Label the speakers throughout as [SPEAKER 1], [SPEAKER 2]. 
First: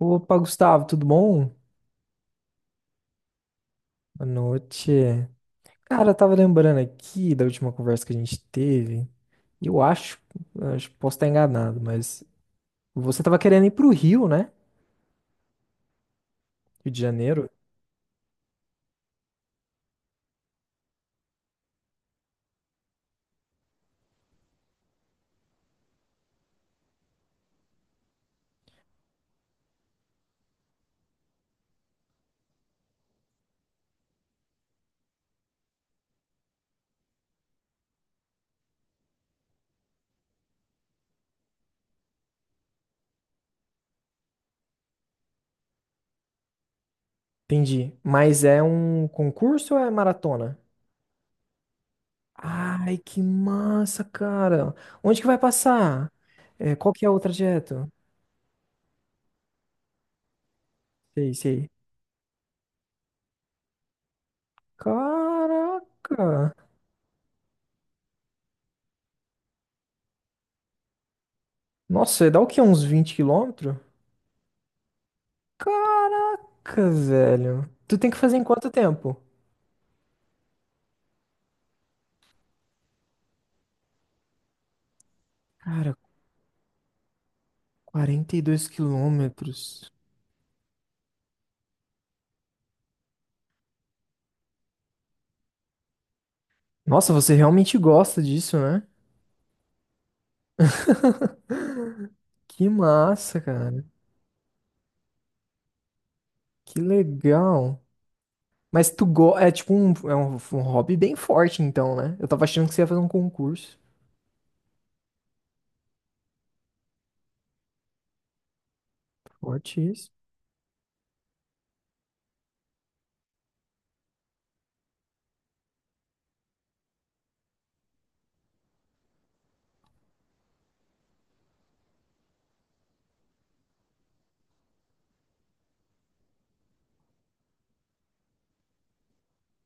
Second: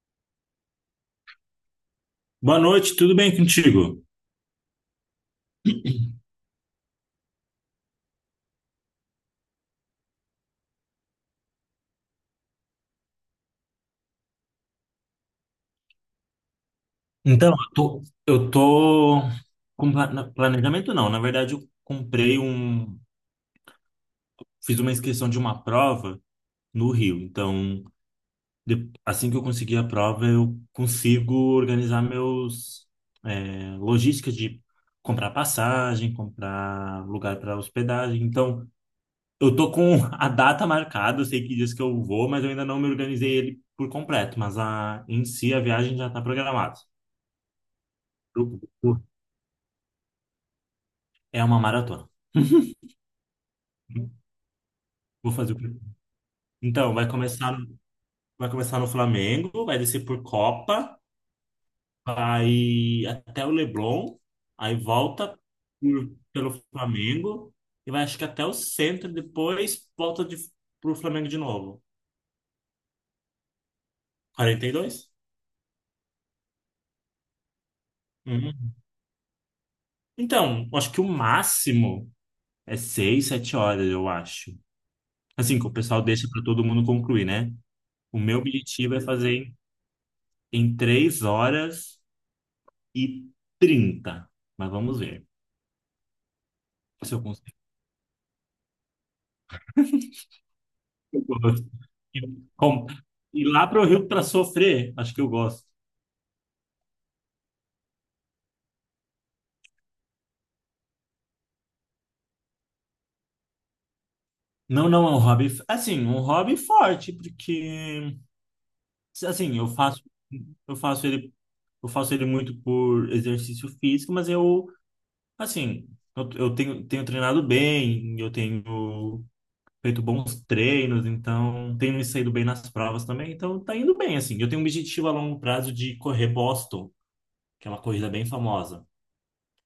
[SPEAKER 1] Opa, Gustavo, tudo bom?
[SPEAKER 2] Boa noite, tudo bem contigo?
[SPEAKER 1] Boa noite. Cara, eu tava lembrando aqui da última conversa que a gente teve. E eu acho que posso estar enganado, mas você tava querendo ir pro Rio, né? Rio de Janeiro.
[SPEAKER 2] Então, eu tô com planejamento não, na verdade eu comprei um, fiz uma inscrição de uma prova no Rio, então assim que eu conseguir a prova eu consigo organizar meus logística de comprar passagem, comprar lugar para hospedagem, então eu tô com a data marcada, eu sei que diz que eu vou, mas eu ainda não me organizei ele por completo, mas em si a viagem já está programada.
[SPEAKER 1] Entendi. Mas é um concurso ou é maratona?
[SPEAKER 2] É uma maratona.
[SPEAKER 1] Ai, que massa, cara. Onde que
[SPEAKER 2] Vou
[SPEAKER 1] vai
[SPEAKER 2] fazer primeiro.
[SPEAKER 1] passar? É, qual
[SPEAKER 2] Então,
[SPEAKER 1] que
[SPEAKER 2] vai
[SPEAKER 1] é o
[SPEAKER 2] começar,
[SPEAKER 1] trajeto?
[SPEAKER 2] vai começar no Flamengo, vai descer por Copa,
[SPEAKER 1] Sei, sei.
[SPEAKER 2] vai até o Leblon, aí volta
[SPEAKER 1] Caraca.
[SPEAKER 2] pelo Flamengo e vai acho que até o centro, depois volta pro Flamengo de novo.
[SPEAKER 1] Nossa, dá o quê? Uns 20 quilômetros?
[SPEAKER 2] 42?
[SPEAKER 1] Caraca, velho. Tu tem que fazer em quanto
[SPEAKER 2] Uhum.
[SPEAKER 1] tempo?
[SPEAKER 2] Então, acho que o máximo é 6, 7 horas, eu acho. Assim, que o
[SPEAKER 1] Cara,
[SPEAKER 2] pessoal deixa para todo mundo concluir, né? O
[SPEAKER 1] quarenta
[SPEAKER 2] meu
[SPEAKER 1] e dois
[SPEAKER 2] objetivo é fazer em
[SPEAKER 1] quilômetros.
[SPEAKER 2] em 3 horas e 30. Mas vamos ver
[SPEAKER 1] Nossa,
[SPEAKER 2] se eu
[SPEAKER 1] você
[SPEAKER 2] consigo.
[SPEAKER 1] realmente gosta disso, né?
[SPEAKER 2] Eu gosto. Eu-
[SPEAKER 1] Que
[SPEAKER 2] com-
[SPEAKER 1] massa,
[SPEAKER 2] Ir lá para
[SPEAKER 1] cara.
[SPEAKER 2] o Rio para sofrer, acho que eu gosto.
[SPEAKER 1] Que legal. Mas é tipo um hobby bem forte, então, né? Eu tava achando que você ia fazer um concurso.
[SPEAKER 2] Não, não, é um hobby, assim, um hobby forte, porque, assim,
[SPEAKER 1] Forte isso.
[SPEAKER 2] eu faço ele, eu faço ele muito por exercício físico, mas eu, assim, eu tenho treinado bem, eu tenho feito bons treinos, então, tenho me saído bem nas provas também, então tá indo bem, assim. Eu tenho um objetivo a longo prazo de correr Boston, que é uma corrida bem famosa.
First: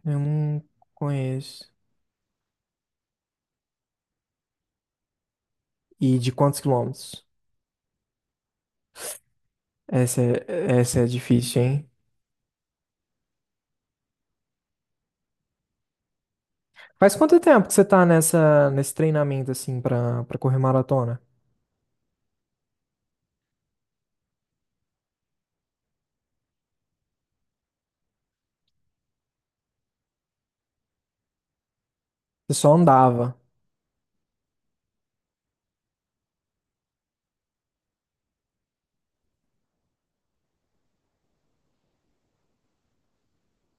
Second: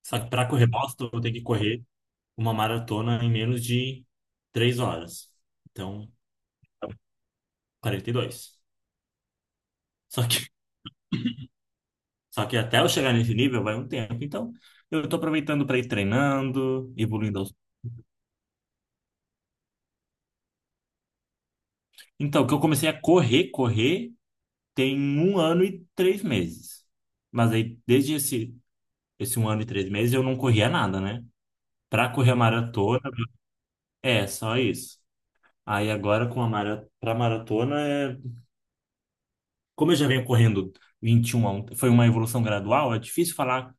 [SPEAKER 2] Só
[SPEAKER 1] Eu
[SPEAKER 2] que para
[SPEAKER 1] não
[SPEAKER 2] correr Boston, eu tenho que
[SPEAKER 1] conheço.
[SPEAKER 2] correr uma maratona em menos de 3 horas. Então,
[SPEAKER 1] E de quantos quilômetros?
[SPEAKER 2] 42.
[SPEAKER 1] Essa
[SPEAKER 2] Só que,
[SPEAKER 1] é, essa é difícil, hein?
[SPEAKER 2] só que até eu chegar nesse nível vai um tempo. Então, eu estou aproveitando para ir treinando,
[SPEAKER 1] Faz quanto
[SPEAKER 2] evoluindo.
[SPEAKER 1] tempo que você tá nesse treinamento, assim, pra correr maratona?
[SPEAKER 2] Então, que eu comecei a correr, tem 1 ano e 3 meses. Mas aí, desde esse 1 ano e 3 meses, eu não corria nada, né? Para correr a
[SPEAKER 1] Você só
[SPEAKER 2] maratona,
[SPEAKER 1] andava.
[SPEAKER 2] é só isso. Aí agora para maratona é como eu já venho correndo 21 a um, foi uma evolução gradual, é difícil falar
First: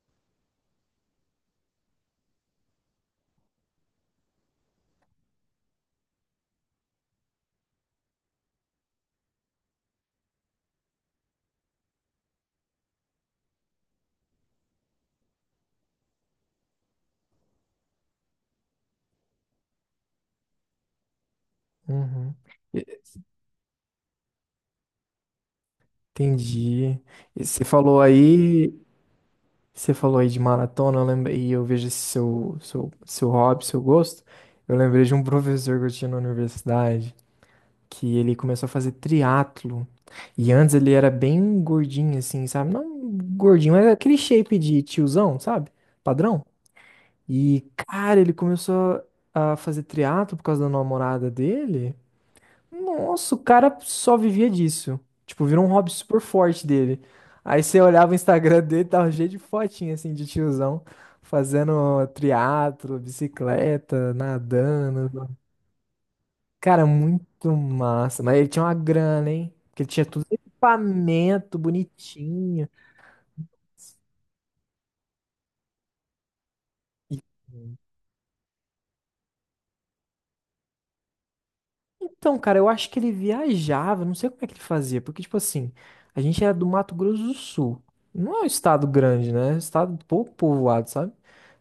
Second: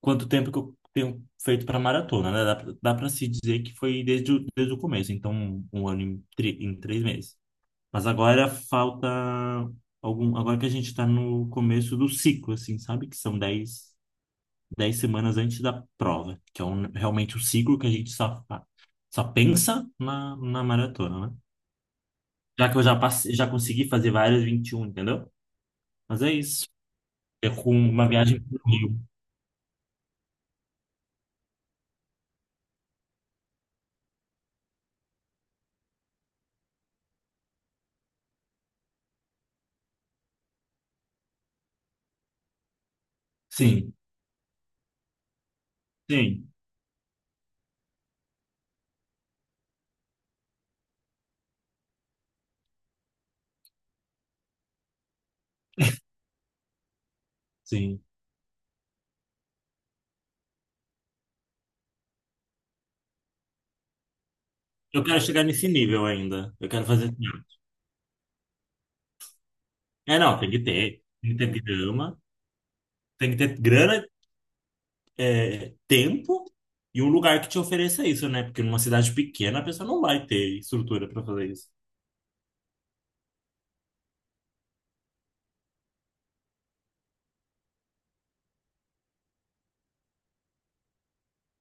[SPEAKER 2] quanto tempo que eu tenho feito para maratona, né? Dá para se dizer que foi desde o começo, então um ano em três meses. Mas agora falta agora que a gente está no começo do ciclo, assim, sabe? Que são dez semanas antes da prova, que é realmente o ciclo que a gente só pensa na maratona, né?
[SPEAKER 1] Uhum.
[SPEAKER 2] Já que eu
[SPEAKER 1] E-
[SPEAKER 2] já passei, já consegui fazer várias 21, entendeu? Mas é isso.
[SPEAKER 1] Entendi. E
[SPEAKER 2] É com uma viagem pro Rio.
[SPEAKER 1] você falou aí de maratona, eu lembrei, e eu vejo esse seu hobby, seu gosto. Eu lembrei de um professor que eu tinha na universidade, que ele começou a fazer triatlo. E antes ele era bem gordinho, assim, sabe? Não gordinho, mas
[SPEAKER 2] Sim,
[SPEAKER 1] aquele shape de tiozão, sabe? Padrão.
[SPEAKER 2] sim,
[SPEAKER 1] E, cara, ele começou a fazer triatlo por causa da namorada dele. Nossa, o cara só vivia disso. Tipo, virou um hobby super forte dele. Aí você
[SPEAKER 2] sim.
[SPEAKER 1] olhava o Instagram dele, tava cheio de fotinha, assim, de tiozão, fazendo triatlo, bicicleta,
[SPEAKER 2] Eu quero
[SPEAKER 1] nadando.
[SPEAKER 2] chegar nesse nível ainda. Eu quero
[SPEAKER 1] Cara,
[SPEAKER 2] fazer, assim.
[SPEAKER 1] muito massa. Mas ele tinha uma grana, hein? Porque ele tinha
[SPEAKER 2] É,
[SPEAKER 1] tudo
[SPEAKER 2] não, tem que ter. Tem que
[SPEAKER 1] equipamento
[SPEAKER 2] ter grama,
[SPEAKER 1] bonitinho.
[SPEAKER 2] tem que ter grana, tempo e um
[SPEAKER 1] E
[SPEAKER 2] lugar que te ofereça isso, né? Porque numa cidade pequena a pessoa não vai ter estrutura para fazer isso.
[SPEAKER 1] Então, cara, eu acho que ele viajava, não sei como é que ele fazia, porque, tipo assim, a gente era do Mato Grosso do Sul. Não é um estado grande, né? É um estado pouco povoado, sabe?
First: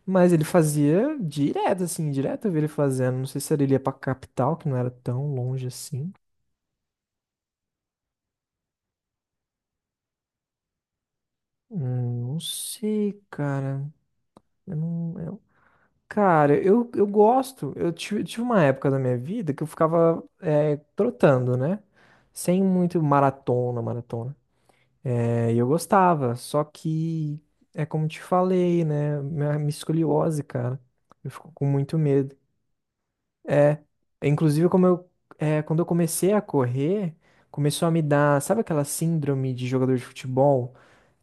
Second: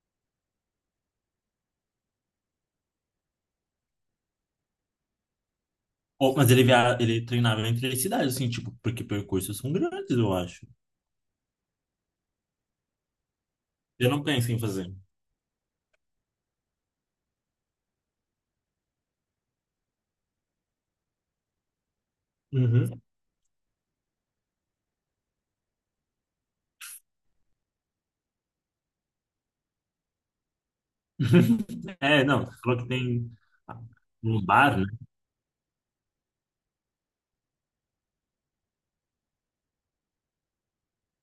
[SPEAKER 1] Mas ele fazia direto, assim, direto eu vi ele fazendo. Não sei se ele ia pra capital, que não era tão longe assim.
[SPEAKER 2] Ou, mas ele treinava entre as cidades, assim, tipo, porque percursos são grandes, eu acho.
[SPEAKER 1] Não sei, cara.
[SPEAKER 2] Eu não penso em
[SPEAKER 1] Eu
[SPEAKER 2] fazer.
[SPEAKER 1] não, eu- Cara, Eu gosto. Eu tive uma época da minha vida que eu ficava trotando, né? Sem
[SPEAKER 2] Uhum.
[SPEAKER 1] muito maratona, maratona. É, e eu gostava, só que é como te falei, né? Minha escoliose, cara. Eu fico com muito
[SPEAKER 2] É,
[SPEAKER 1] medo.
[SPEAKER 2] não, você falou que tem um
[SPEAKER 1] Inclusive,
[SPEAKER 2] bar, né?
[SPEAKER 1] como eu, quando eu comecei a correr, começou a me dar, sabe aquela síndrome de jogador de futebol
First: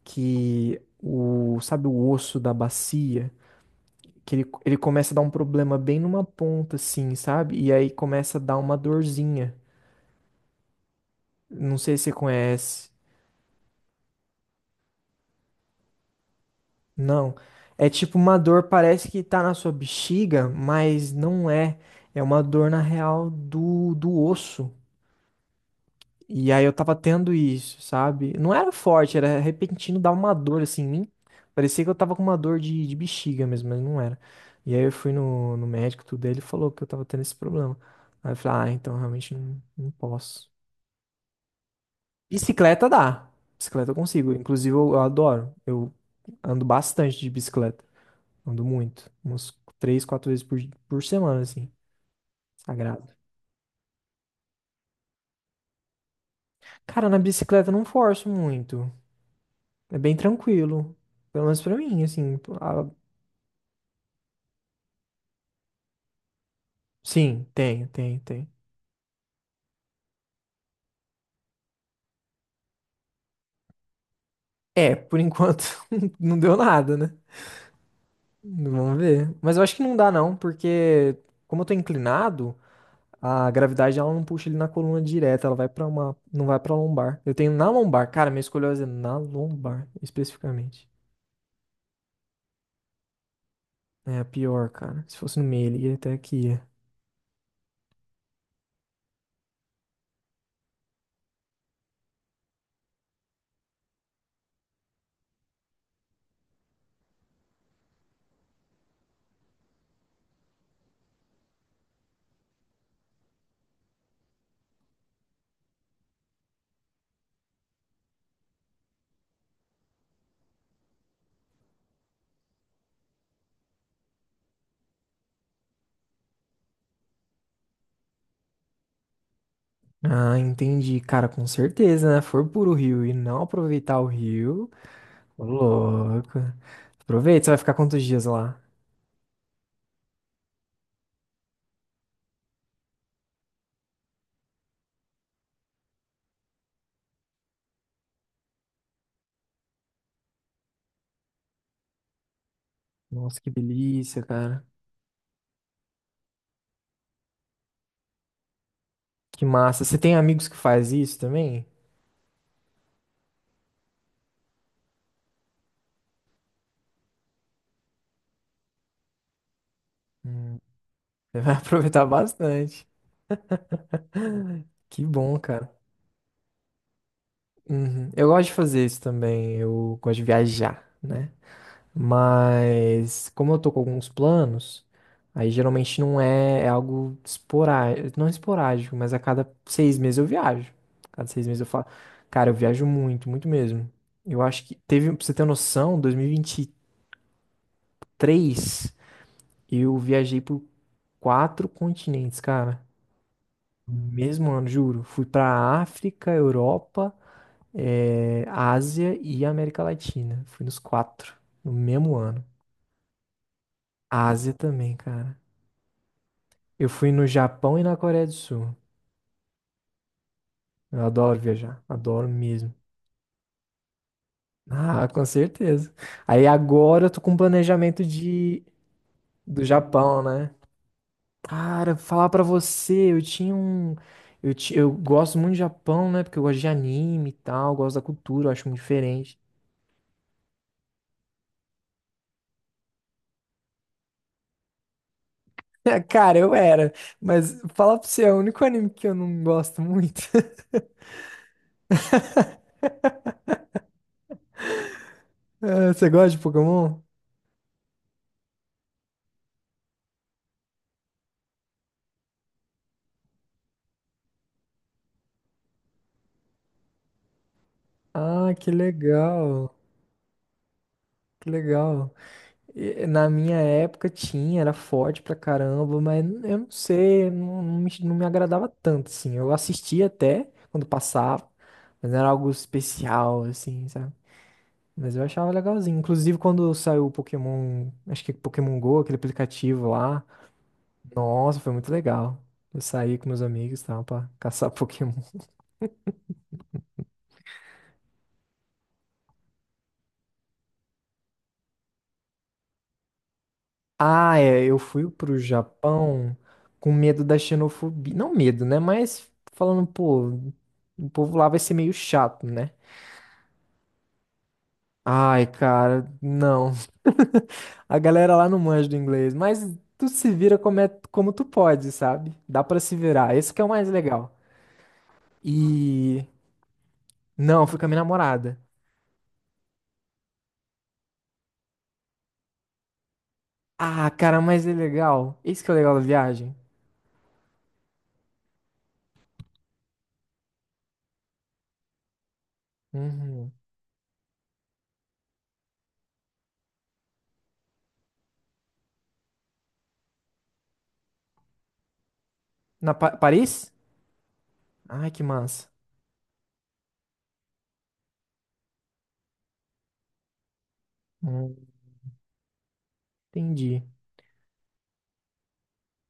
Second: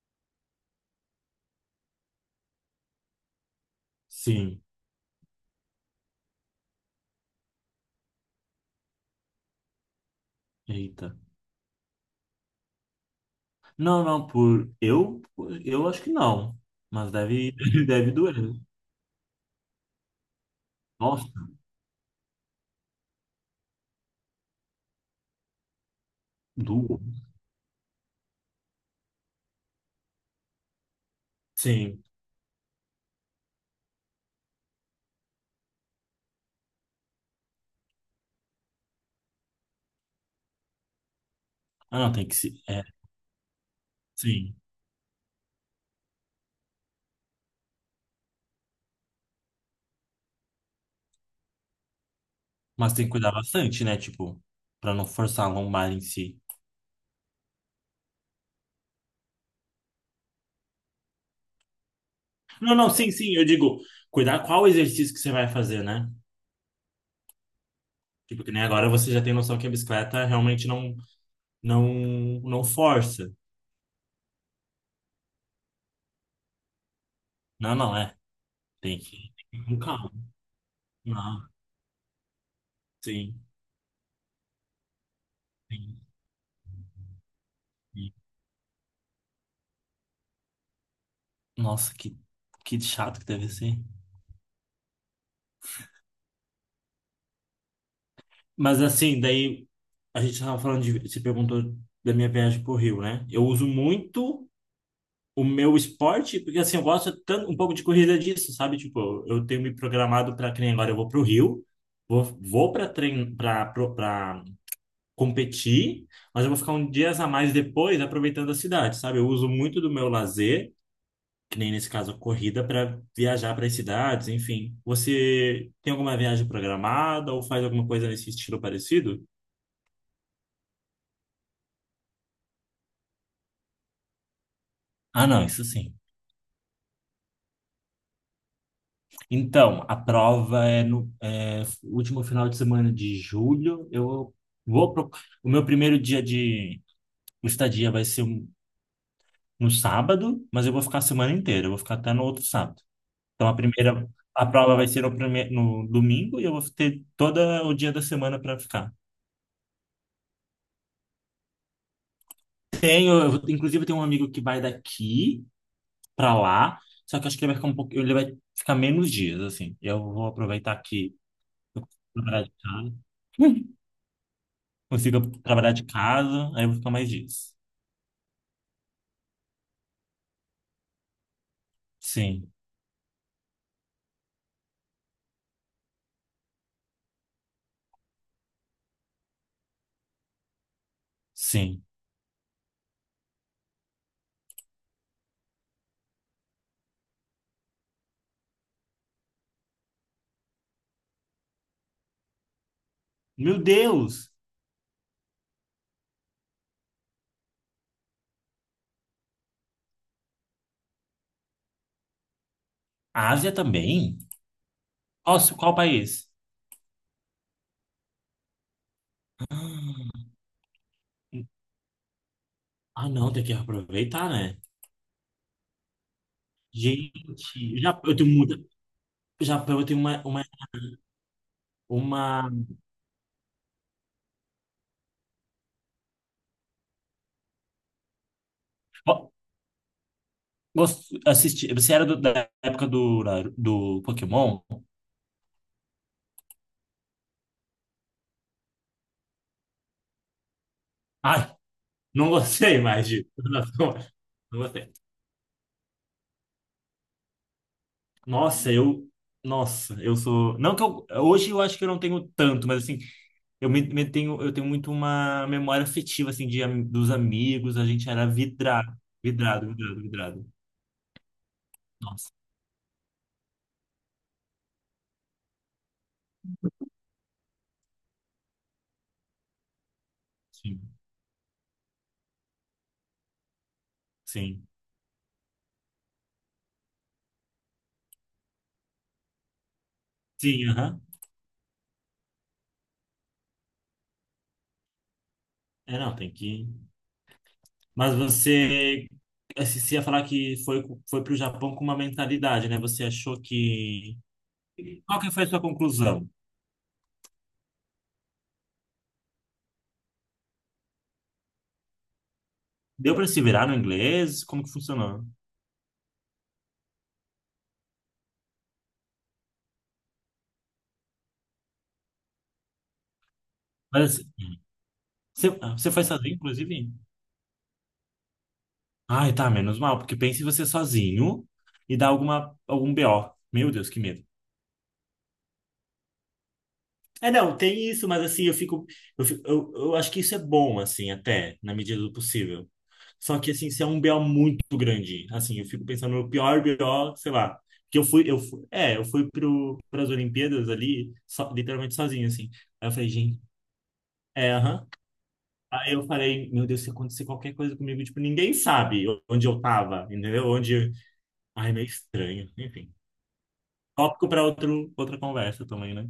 [SPEAKER 1] que o, sabe, o osso da bacia, que ele,
[SPEAKER 2] Sim.
[SPEAKER 1] ele começa a dar um problema bem numa ponta, assim, sabe? E aí começa a dar uma dorzinha.
[SPEAKER 2] Eita.
[SPEAKER 1] Não sei se você conhece.
[SPEAKER 2] Não, não, por eu acho que não, mas
[SPEAKER 1] Não.
[SPEAKER 2] deve,
[SPEAKER 1] É
[SPEAKER 2] deve
[SPEAKER 1] tipo
[SPEAKER 2] doer.
[SPEAKER 1] uma dor, parece que tá na sua bexiga, mas
[SPEAKER 2] Nossa,
[SPEAKER 1] não é. É uma dor na real do osso. E aí eu tava
[SPEAKER 2] doer.
[SPEAKER 1] tendo isso, sabe? Não era forte, era repentino, dava uma dor assim em mim. Parecia que eu
[SPEAKER 2] Sim.
[SPEAKER 1] tava com uma dor de bexiga mesmo, mas não era. E aí eu fui no médico, tudo, ele falou que eu tava tendo esse problema. Aí eu falei, ah, então realmente não, não posso.
[SPEAKER 2] Ah, não, tem que se, é,
[SPEAKER 1] Bicicleta dá. Bicicleta eu consigo.
[SPEAKER 2] sim.
[SPEAKER 1] Inclusive eu adoro. Eu ando bastante de bicicleta. Ando muito. Umas três, quatro vezes por semana, assim.
[SPEAKER 2] Mas tem que
[SPEAKER 1] Sagrado.
[SPEAKER 2] cuidar bastante, né? Tipo, pra não forçar a lombar em si.
[SPEAKER 1] Cara, na bicicleta eu não forço muito. É bem tranquilo. Pelo menos pra mim, assim.
[SPEAKER 2] Não,
[SPEAKER 1] Ah,
[SPEAKER 2] não, sim, sim, eu digo, cuidar qual exercício que você vai fazer, né?
[SPEAKER 1] sim, tem, tem,
[SPEAKER 2] Tipo,
[SPEAKER 1] tem.
[SPEAKER 2] que nem agora você já tem noção que a bicicleta realmente não, não, não força.
[SPEAKER 1] É, por enquanto não deu nada, né?
[SPEAKER 2] Não, não, é.
[SPEAKER 1] Vamos
[SPEAKER 2] Tem que,
[SPEAKER 1] ver.
[SPEAKER 2] tem que
[SPEAKER 1] Mas eu
[SPEAKER 2] ir
[SPEAKER 1] acho
[SPEAKER 2] com
[SPEAKER 1] que não
[SPEAKER 2] calma.
[SPEAKER 1] dá, não, porque
[SPEAKER 2] Não,
[SPEAKER 1] como eu tô inclinado,
[SPEAKER 2] sim,
[SPEAKER 1] a gravidade ela não puxa ele na coluna direta, ela vai pra
[SPEAKER 2] sim,
[SPEAKER 1] uma. Não vai pra lombar. Eu tenho na lombar.
[SPEAKER 2] sim.
[SPEAKER 1] Cara, minha escoliose é na lombar, especificamente.
[SPEAKER 2] Nossa, que chato que deve ser.
[SPEAKER 1] É a pior, cara. Se fosse no meio, ele ia até aqui. É.
[SPEAKER 2] Mas assim, daí a gente estava falando você perguntou da minha viagem pro Rio, né? Eu uso muito o meu esporte, porque assim, eu gosto tanto, um pouco de corrida disso, sabe? Tipo, eu tenho me programado para que nem agora eu vou pro Rio, vou para trein, para para competir, mas eu vou ficar um dias a mais depois aproveitando a cidade, sabe? Eu uso muito do meu lazer, que nem nesse caso a corrida, para viajar para as cidades, enfim. Você tem alguma viagem programada ou faz alguma coisa nesse estilo parecido?
[SPEAKER 1] Ah, entendi. Cara, com certeza, né? For por o Rio e não aproveitar o Rio,
[SPEAKER 2] Ah,
[SPEAKER 1] ô
[SPEAKER 2] não, isso sim.
[SPEAKER 1] louco. Aproveita, você vai ficar quantos dias lá?
[SPEAKER 2] Então, a prova é no último final de semana de julho. Eu vou. O meu primeiro dia de estadia vai ser no sábado, mas eu vou ficar a semana inteira. Eu vou ficar até no outro sábado.
[SPEAKER 1] Nossa,
[SPEAKER 2] Então,
[SPEAKER 1] que
[SPEAKER 2] a primeira...
[SPEAKER 1] delícia,
[SPEAKER 2] A
[SPEAKER 1] cara.
[SPEAKER 2] prova vai ser no domingo e eu vou ter todo o dia da semana para ficar.
[SPEAKER 1] Que massa. Você tem amigos que faz isso também?
[SPEAKER 2] Tenho, inclusive, tem um amigo que vai daqui para lá, só que eu acho que ele vai ficar um pouco. Ele vai ficar menos dias, assim. Eu vou
[SPEAKER 1] Hum,
[SPEAKER 2] aproveitar aqui,
[SPEAKER 1] você vai aproveitar
[SPEAKER 2] na verdade,
[SPEAKER 1] bastante.
[SPEAKER 2] tá?
[SPEAKER 1] Que
[SPEAKER 2] Consiga
[SPEAKER 1] bom, cara.
[SPEAKER 2] trabalhar de casa, aí eu vou ficar mais dias.
[SPEAKER 1] Uhum. Eu gosto de fazer isso também. Eu gosto de viajar, né?
[SPEAKER 2] Sim,
[SPEAKER 1] Mas como eu tô com alguns planos, aí geralmente não é, é algo esporádico, não é esporádico, mas a cada 6 meses eu viajo. Cada seis meses eu
[SPEAKER 2] sim.
[SPEAKER 1] falo, cara, eu viajo muito, muito mesmo. Eu acho que teve, pra você ter noção, dois mil e vinte e três eu viajei por quatro continentes, cara.
[SPEAKER 2] Meu
[SPEAKER 1] No
[SPEAKER 2] Deus!
[SPEAKER 1] mesmo ano, juro. Fui pra África, Europa, Ásia e América Latina. Fui nos quatro, no mesmo ano.
[SPEAKER 2] A Ásia também?
[SPEAKER 1] Ásia também, cara.
[SPEAKER 2] Nossa, qual país?
[SPEAKER 1] Eu fui no Japão e na Coreia do Sul. Eu adoro viajar, adoro mesmo.
[SPEAKER 2] Ah, não, tem que aproveitar, né?
[SPEAKER 1] Ah, com certeza. Aí agora eu tô
[SPEAKER 2] Gente,
[SPEAKER 1] com um
[SPEAKER 2] já,
[SPEAKER 1] planejamento
[SPEAKER 2] eu tenho muita.
[SPEAKER 1] de do
[SPEAKER 2] Já eu tenho uma,
[SPEAKER 1] Japão,
[SPEAKER 2] uma,
[SPEAKER 1] né? Cara, falar pra
[SPEAKER 2] uma...
[SPEAKER 1] você, eu tinha um eu, ti- eu gosto muito do Japão, né? Porque eu gosto de anime e tal, eu gosto da cultura, eu acho muito
[SPEAKER 2] Ó,
[SPEAKER 1] diferente.
[SPEAKER 2] assisti, você era da época do Pokémon?
[SPEAKER 1] Cara, eu era, mas falar pra você, é o único anime que eu não gosto muito.
[SPEAKER 2] Ai, não gostei mais, de. Não gostei.
[SPEAKER 1] Ah, você gosta de Pokémon?
[SPEAKER 2] Nossa, eu. Nossa, eu sou. Não que eu. Hoje eu acho que eu não tenho tanto, mas assim, eu tenho muito uma memória afetiva, assim, dos amigos. A gente era
[SPEAKER 1] Ah, que
[SPEAKER 2] vidrado. Vidrado,
[SPEAKER 1] legal.
[SPEAKER 2] vidrado, vidrado.
[SPEAKER 1] Que legal.
[SPEAKER 2] Nossa,
[SPEAKER 1] Na minha época tinha, era forte pra caramba, mas eu não sei, não me agradava tanto, assim. Eu assistia até quando
[SPEAKER 2] sim.
[SPEAKER 1] passava, mas não era algo especial, assim, sabe?
[SPEAKER 2] Sim.
[SPEAKER 1] Mas eu achava legalzinho. Inclusive quando saiu o Pokémon, acho que Pokémon Go, aquele aplicativo lá.
[SPEAKER 2] Sim, aham.
[SPEAKER 1] Nossa, foi muito legal. Eu saí com meus amigos, e tal, pra caçar Pokémon.
[SPEAKER 2] É, não, tem que. Mas você, assim. Você ia falar que foi pro Japão com uma mentalidade, né? Você achou que.
[SPEAKER 1] Ah, é, eu fui
[SPEAKER 2] Qual que
[SPEAKER 1] pro
[SPEAKER 2] foi a sua conclusão?
[SPEAKER 1] Japão com medo da xenofobia. Não medo, né? Mas falando, pô, o povo lá vai ser meio chato, né?
[SPEAKER 2] Deu para se virar no inglês? Como que funcionou?
[SPEAKER 1] Ai, cara, não. A galera lá não manja do inglês, mas tu se vira como, como tu pode, sabe? Dá pra se virar. Esse que é o mais
[SPEAKER 2] Mas,
[SPEAKER 1] legal.
[SPEAKER 2] assim, você foi
[SPEAKER 1] E
[SPEAKER 2] sozinho, inclusive?
[SPEAKER 1] não, fui com a minha namorada.
[SPEAKER 2] Ai, tá, menos mal, porque pense você sozinho e dá algum BO. Meu Deus, que
[SPEAKER 1] Ah,
[SPEAKER 2] medo.
[SPEAKER 1] cara, mas é legal. Esse que é o legal da viagem.
[SPEAKER 2] É, não, tem isso, mas assim, eu acho que isso é bom, assim, até, na medida do possível. Só
[SPEAKER 1] Uhum.
[SPEAKER 2] que, assim, se é um BO muito grande, assim, eu fico pensando no pior BO, sei lá, que eu fui, é, eu fui pro, pras Olimpíadas ali, literalmente sozinho, assim. Aí eu
[SPEAKER 1] Na
[SPEAKER 2] falei, gente,
[SPEAKER 1] Paris?
[SPEAKER 2] é, aham.
[SPEAKER 1] Ai, que massa.
[SPEAKER 2] Aí eu falei, meu Deus, se acontecer qualquer coisa comigo, tipo, ninguém sabe onde eu tava, entendeu? Onde,
[SPEAKER 1] Hum,
[SPEAKER 2] ai, meio estranho, enfim.
[SPEAKER 1] entendi.
[SPEAKER 2] Tópico para outra conversa também, né?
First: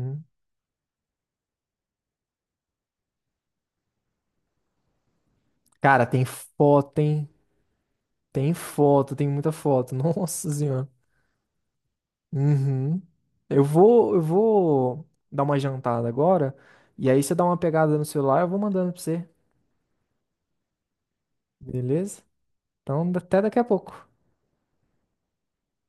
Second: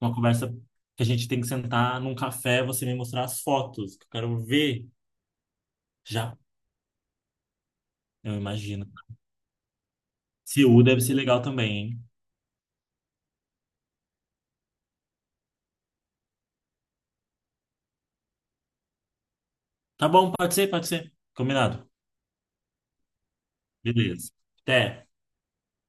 [SPEAKER 2] Uma conversa que a gente tem que sentar num café, você me mostrar as fotos, que eu quero ver
[SPEAKER 1] Cara, tem
[SPEAKER 2] já,
[SPEAKER 1] foto, hein?
[SPEAKER 2] eu
[SPEAKER 1] Tem
[SPEAKER 2] imagino.
[SPEAKER 1] foto, tem muita foto. Nossa
[SPEAKER 2] Seul
[SPEAKER 1] senhora.
[SPEAKER 2] deve ser legal também, hein?
[SPEAKER 1] Uhum. Eu vou dar uma jantada agora. E aí você dá uma pegada no celular, eu vou mandando pra você.
[SPEAKER 2] Tá bom, pode ser, pode ser. Combinado.
[SPEAKER 1] Beleza? Então, até daqui a pouco.
[SPEAKER 2] Beleza. Até.